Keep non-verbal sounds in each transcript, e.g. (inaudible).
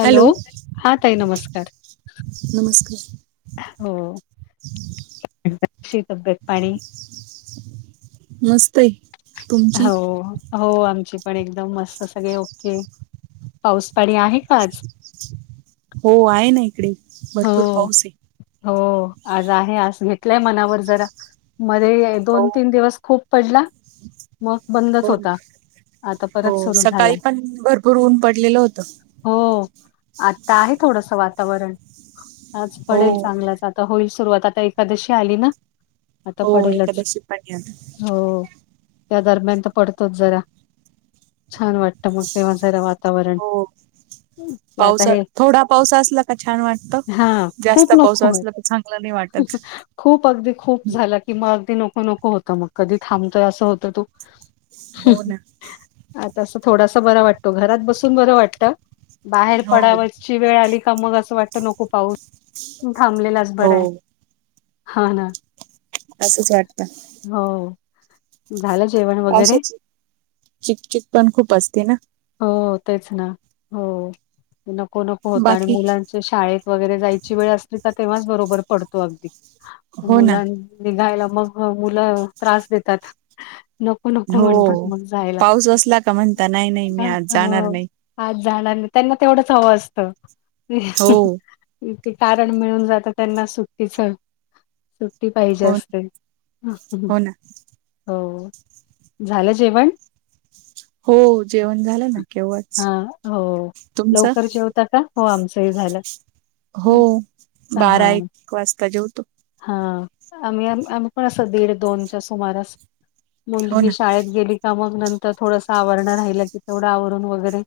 Hello हा ताई नमस्कार. नमस्कार होशी तब्येत पाणी मस्त. तुमची हो. हो आमची पण एकदम मस्त सगळे ओके पाऊस पाणी आहे काच हो आहे ना इकडे हो भरपूर पाऊस आहे. हो आज आहे आज घेतलाय मनावर जरा मध्ये हो दोन तीन दिवस खूप पडला मग हो बंदच ना. होता. आता हो परत सुरू सकाळी झालाय पण भरपूर ऊन पडलेलं होतं. हो आता आहे थोडस वातावरण. आज हो पडेल चांगलाच आता होईल सुरुवात आता एखकादशी आली ना. आता हो पडेलच एकादशी पण आहे आता हो त्या दरम्यान तर पडतोच जरा. छान वाटत मग तेव्हा स वातावरण हो आता पावसा हे. थोडा पावसा असला का छान वाटत हां, जास्त खूप पाऊस नको आहे. असला तर चांगलं नाही वाटत. खूप अगदी खूप हं. झाला कि मग अगदी नको नको होतं मग कधी थांबतोय असं होतं तू हं हो ना हं आता अस थोडासा बरा वाटतो घरात बसून बर वाटत. बाहेर हो पडावची वेळ आली का मग असं वाटत नको पाऊस थांबलेलाच हो बरं आहे. हा ना. असंच वाटतं. हो झालं. जेवण वगैरे? असच हाय चिकचिक पण खूप असते ना. हो तेच ना हो नको नको होत आणि बाकी मुलां च्या शाळेत वगैरे जायची वेळ असते का तेव्हाच बरोबर पडतो अगदी हो ना मुलां निघायला मग मुलं त्रास देतात नको नको हो म्हणतात मग जायला. पाऊस असला का म्हणता नाही नाही. मी आज अ जाणार नाही पाच जाणार नाही त्यांना तेवढंच हवं असत. हो मग ते कारण मिळून जातं त्यांना सुट्टीच ह. ते पाहिजे हो असते हो झालं जेवण. हो. जेवण झालं. ना केव्हाच हा हो तुमचं लवकर जेवता का हो आमचंही झालं. हो हा बारा एक वाजता जेवतो. हा आम्ही आम्ही पण असं दीड दोनच्या सुमारास. हो मुलगी ना शाळेत गेली का मग नंतर थोडस आवरणं राहिलं की तेवढं आवरून वगैरे.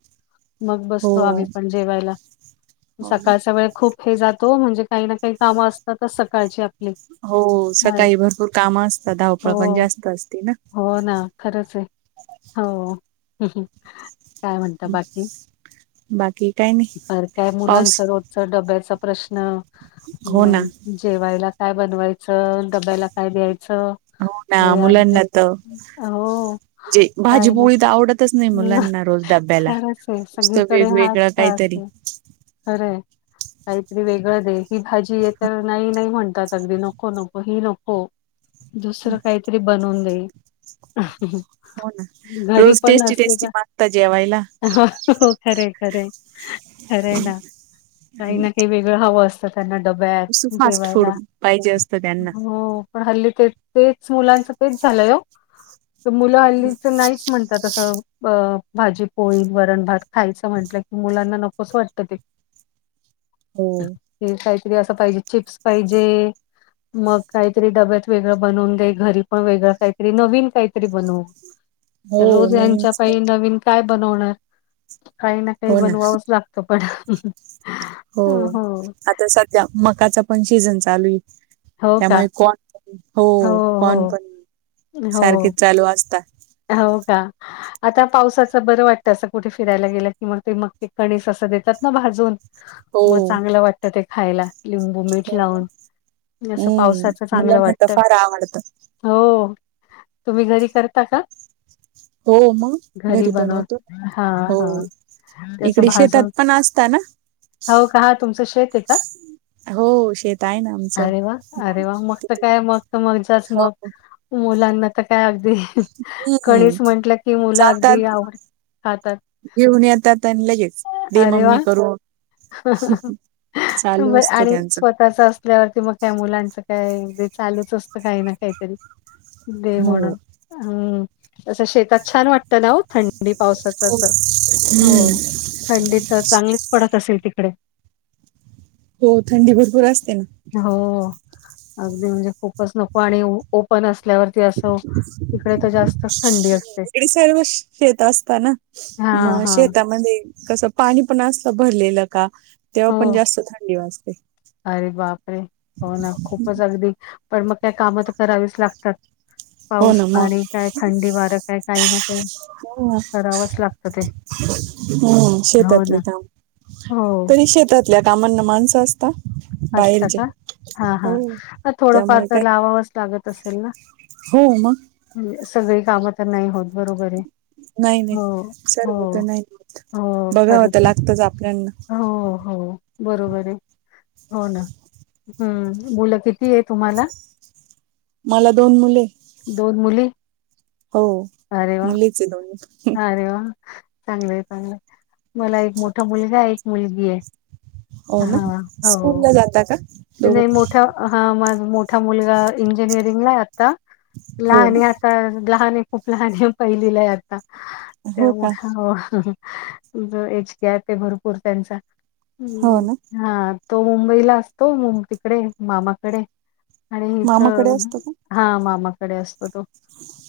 मग हो बसतो आम्ही पण जेवायला हो ना सकाळच्या वेळे खूप हे जातो म्हणजे काही ना काही कामं असतातच सकाळची आत हो सकाळी भरपूर काम असतात धावपळ पण हो, जास्त असती ना. हो ना खरंच आहे हो हं हं काय म्हणत बाकी. बाकी काही नाही. बार काय पाऊस मुलांचा रोजच डब्याचा प्रश्न हो ना मग. जेवायला काय बनवायचं डब्याला काय द्यायचं. हो ना हे आणत्यात मुलांना तर आ हो. जे काय भाजीपोळी तर आवडतच नाही ना मुलांना रोज डब्याला खरच (unintelligible) आहे नुसतं सगळीकडे वेगवेगळं हाच तास काहीतरी आहे खरे हाय. काहीतरी वेगळं दे ही भाजी य तर नाही नाही म्हणतात अगदी नको नको ही नको. दुसरं काहीतरी बनवून देईल. हो ना घरी रोज पण टेस्टी नसले टेस्टी का मागता जेवायला. हो खरे खरे खरं आहे ना काही ना काही वेगळं हवं असतं. तर त्यांना नुसतं डब्यात फास्ट फूड जेवायला पाहिजे असतं त्यांना हो. पण हल्ली ते तेच मुलांचं तेच झालंय. तर मुलं हल्लीच नाहीच म्हणतात अससं अ भाजी पोळी वरण भात खायचं म्हटलंय. मुलांना नकोस वाटत ते. हो हे काहीतरी असं पाहिजे चिप्स पाहिजे. मग काहीतरी डब्यात वेगळं बनवून दे घरी पण वेगळं काहीतरी नवीन काहीतरी बनव. हो रोज यांच्या नवीनच पाय नवीन काय बनवणार काही ना काही बनवावंच लागतं पण. हो आता सध्या मकाचा पण शिजन चालू आहे. हो का? त्यामुळे कॉन हो कॉनप सारखे हो. चालू असतात. हो का. आता पावसाचं बरं वाटतं असं कुठे फिरायला गेलं की मग ते मग ते कणीस असं देतात ना भाजून हो मग चांगलं वाटतं ते खायला. लिंबू मठ हो लावून असं पावसाच हम्म चांगलं मुलांना तर वाटत. फार आवडतं हो तुम्ही घरी करता का हो मग घरी बनवून बनवतो हां, हो हां. त्याचं इकडे भाजून शेतात पण असता ना. हो का तुमचं शेत आहे का? हो शेत आहे ना आमचं अरे वा मग अरे वा मगत तिथे काय पण मग मग जाच मग हो मुलांना तर काय अगदी हम् कणीस जात. हा तर घेऊन येतात आणि लगेच दे मम्मी करू. बर असतो आणि त्यांचं स्वतः असल्यावरती मग त्या मुलांचं काय चालूच असतं काही ना काहीतरी दे हो मडम हम् तसं शेतात छान वाटत ना हो थंडी पावसाच असं हम्म हो. थंडी तर चांगलीच पडत असेल तिकडे. हो थंडी भरपूर असते ना. हो अगदी म्हणजे खूपच न पाणी ओपन असल्यावरती असं. तिकडे तर जास्तच थंडी असते. वडी साड व शेत असत ना हां, मग हां. शेतामध्ये कसं पाणी पण असत भरलेलं का तेव्हा हो. पण जास्त थंडी वाजते. अरे बाप रे हो ना खूपच अगदी पण मग काय काम तर करावीच लागतात. हो पाऊस ना आणि काय थंडी वार काय काही ना का? करावच लागतं ते हम् हो शेतातली ना. काम हो. तरी शेतातल्या कामांना माणसं असत. असतं का हा हा थोडंफार त्यामुळे तर काय लावावंच लागत असेल ना. हो मग म्हणजे सगळी कामं तर नाही होत बरोबर आहे. नाही नाही हो, सर्व हो, होत नाही होत हो. बघाव खरंच तर आहे. लागतच आपल्याना हो हो बरोबर आहे. हो ना हम् मुलं किती आहे तुम्हाला मला दोन मुले दोन मुली हो अरे वाह! मुलीचे दोन अरे वा चांगलंय चांगलंय मला एक मोठा मुलगा एक मुलगी आहे हो ना हां, हो. स्कूलला जात का? नाही दोघं मोठा हा माझ मोठा मुलगा इंजिनिअरिंगला आता हो लहान ना तर लहान खूप लहान पहिलीला आहे आता त्या हो का जो एचक आहे ते भरपूर त्यांचा हो ना हा तो मुंबईला अस. तो म तिकडे मामाकडे आणिच मामाकडे असतो का? हा मामाकडे असतो तो.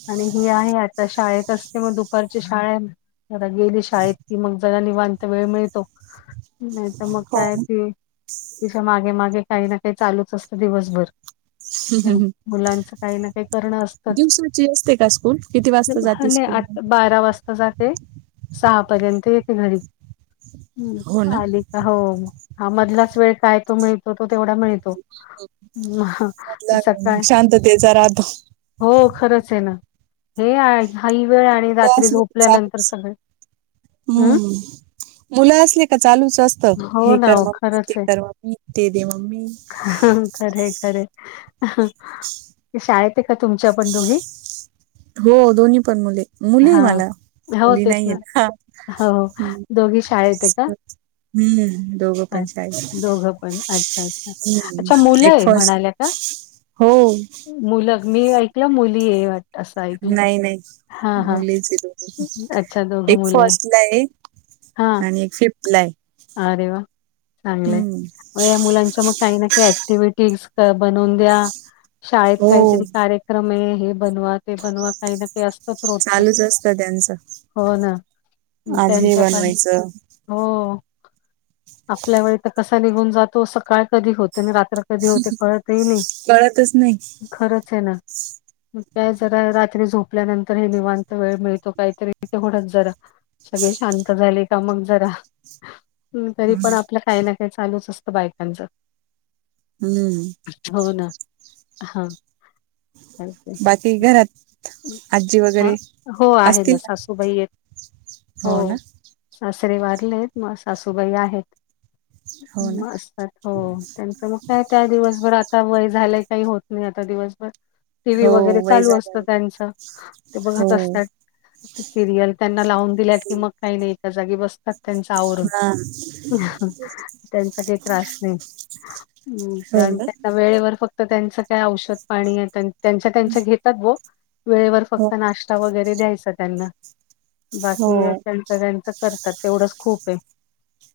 आणि ही आहे आता शाळेतसते मग दुपारची शाळा आहे. जरा गेली शाळेत कि मग जगा निवांत वेळ मिळतो नाही तर मग काय हो. ते तिच्या मागे मागे काही ना काही चालूच असतं दिवसभर मुलांच काही ना काही करणं असतच. दिवसाची असते का स्कूल? किती वाजता जाते स्कूल? बारा वाजता जाते सहा पर्यंत येते घरी हो ना. आली. होा मधलाच वेळ काय तो मिळतो तो तेवढा मिळतो ह मधला वेळ मग सकाळ शांततेचा राहतो. हो खरंच आहे ना हे हही वेळ आणि मुलं रात्री झोपल्यानंतर सगळें ममम मुलं असले का चालूच असत हो हे ना कर हो मम्मी ते कर मम्मी ते दे मम्मी ह खरे खरे क शाळेत आहे का तुमच्या पण दोघी हो दोन्ही पण मुले मुली हा मला हो मुली तेच नाहीये ना हो हम्म. दोघी शाळ येते का हम्म दोघो पंचायत अच्छ अच्ा अच्छा एक मुलं फर्स्ट म्हणाल्या का हो. मुलं मी ऐकलं मुली आहे असं ऐकलं. नाही नाही हां, हां. मुलीचे दोन अच्छा दोघं एक मुलं फस्टला आहे हां. आणि एक फिफ्थ ला आहे अरे वा चांगलंय हम्म या मुलांच्या मग काही ना काही ऍक्टिव्हटीज बनवून द्या शाळेत हो काहीतरी कार्य ्रमे हे बनवा ते बनवा काही न ते असतच रोजच चालूच असतं त्यांचं हो ना आज हे त्यांच्या पाय बनवायचं हो आपल्या वेळी तर कसा निघून जातो सकाळ कधी होते आणि रात्री कधी होते कळत येईल कळतच नाही खरंच आहे ना काय जरा रात्री झोपल्यानंतर हे निवांत वेळ मिळतो काहीतरी ते होणारच जरा सगळे शांत झाले का मग जरा तरी पण आपलं काही ना काही चालूच असतं बायकांच हम्म हो ना हा चा बाकी घरात आजी हा वगैरे हो आहे ना सासूबाई येत हो ना सासरे वाारलेत मग सासूबाई आहेत हो ना असतात हो त्यांच मग काय त्या दिवसभर आता वय झालंय काही होत नाही आता दिवसभर टी व्ही हो वगैरे वय चालू असतं झालं त्यांचं ते हो बघत असतात सिरियल त्यांना लावून दिल्यात कि मग काही नाही एका जागी बसतात त्यांचं आवरून त्यांचा काही ब त्रास नाही् ना त्यांना वेळेवर फक्त त्यांचं काय औषध पाणी आहे त्यांच्या त्यांच्या घेतात ब वेळेवर हो फक्त नाश्ता वगैरे द्यायचा त्यांना हो बाकी त्यांचं त्यांच करतात तेवढंच खूप आहे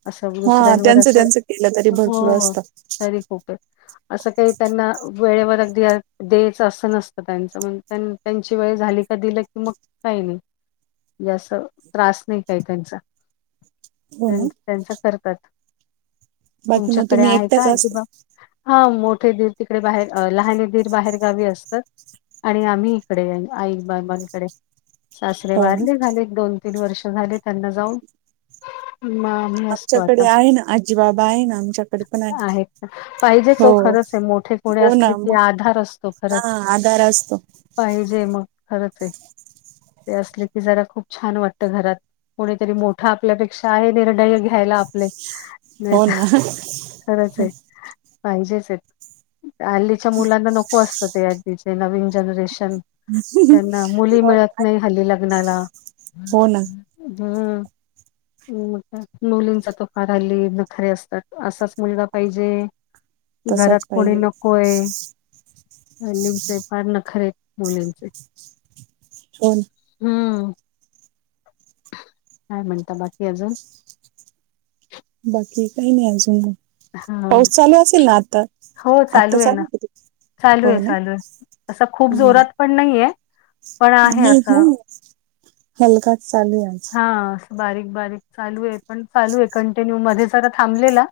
असं हा दुसऱ्यांवर त्यांचं असं त्यांचं केलं तरी भरपूर हो असतं तरी खूप आहे असं काही त्यांना वेळेवर अगदी द्यायचं असं नसतं त्यांचं म्हण त्यां त्यांची वेळ झाली का दिलं की मग काही नाही जस त्रास नाही काही त्यांचा हो ना त्यांचा करतात बाकी मग तुमच्याकडे तुम्ही आहे का एकट्याच असता अजिबा हा मोठे दीर तिकडे बाहेर लहाने दीर बाहेरगावी असतात आणि आम्ही इकडे आई बाबाांकडे सासरे हो ना वारले झाले दोन तीन वर्ष झाले त्यांना जाऊन म आमच्याकडे आहे ना आजीबाबा आहे ना आमच्याक आहेत पाहिजेचो खरंच आहे मोठे कोणी हो असले ना की मग आधार असतो हा खरंच आधार अस असतो पाहिजे मग खरंच आहे ते असले की जरा खूप छान वाटत घरात कोणीतरी मोठा आपल्यापेक्षा आहे निर्णय घ्यायला आपले हो ना खरच आहे पाहिजेच हल्लीच्या मुलांना नको असत ते त नवीन जनरेशन त्यांना मुली हो ना मिळत नाही हली लग्नाला हो ना हम्् मग नूलीनचा तुकारल् खरे असतात असाच मुलगा पाहिजे कि घरात तसच कोणी पाहिजे नको आहे फार नखरे मुलींचे हो हम्म काय म्हणता बाकी अजून बाकी काही नाही अजून हा पाऊस चालू असेल ना आता हो आता आहे ना चालू चालू आहे हो ना चालू आहे असं खूप हम्म जोरात पण नाहीये पण आहे नाही ह असं हलकाच चालू आहेज हा बारीक बारीक चालू आहे पण चालू आहे कंटिन्यू मध्ये जरा थांबलेला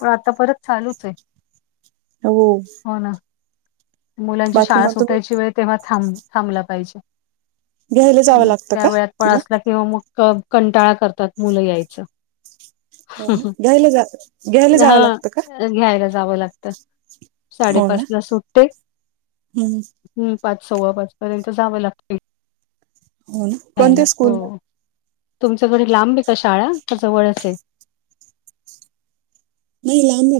पण आता परत चालूच आहे हो हो ना मुलांची बाकी शाळा मग तुम्ही सुटायची वेळ तेव्हा थांब थांबला पाहिजे घ्यायला जावं मग लागतं त्या का वेळात पण तिला असला कि मग कंटाळा करतात मुलं यायचं हो ना घ्यायला जा घ्यायला जावं हा लागतं का घ्यायला जावं लागत साडेपाच ला सुटते हम् हम् पाच सव्वा पाच पर्यंत जावं लागते हो ना यायला कोणत्या हो स्कूल तुमच्याकडे लांबी का शाळा जवळ अस आहे नाही लांबे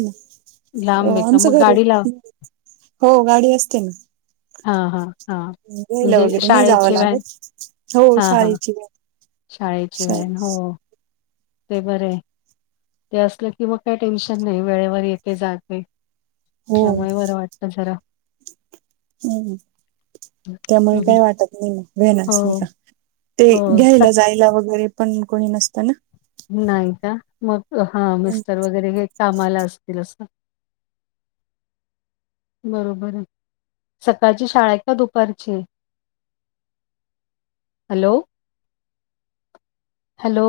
लांब आहे ना का आमचं मग घरी गाडी लाव हो गाडी असते ना हा हा हा घ्यायला म्हणजे वगैरे नाही जावं शाळेची वन लागत हो हा हा शाळेची शाळेची शाळे वॅन हो ते बरं आहे ते असलं की मग काय टेन्शन नाही वेळेवर येथे जाग हो त्यामुळेय बरं वाटत जरा हम् हं, त्यामुळे हं. काही वाटत नाही ना वन असली हो, का ते हो स घ्यायला जायला वगैरे पण कोणी नसताना नाही का मग हा मिस्तर वगैरे घ्याय कामाला असतील असं बरोबर आहे सकाळची शाळा आहे का दुपारची hello hello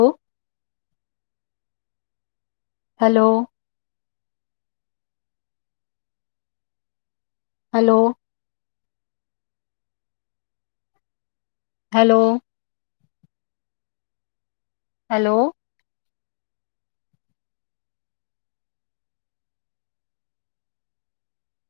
hello hello hello hello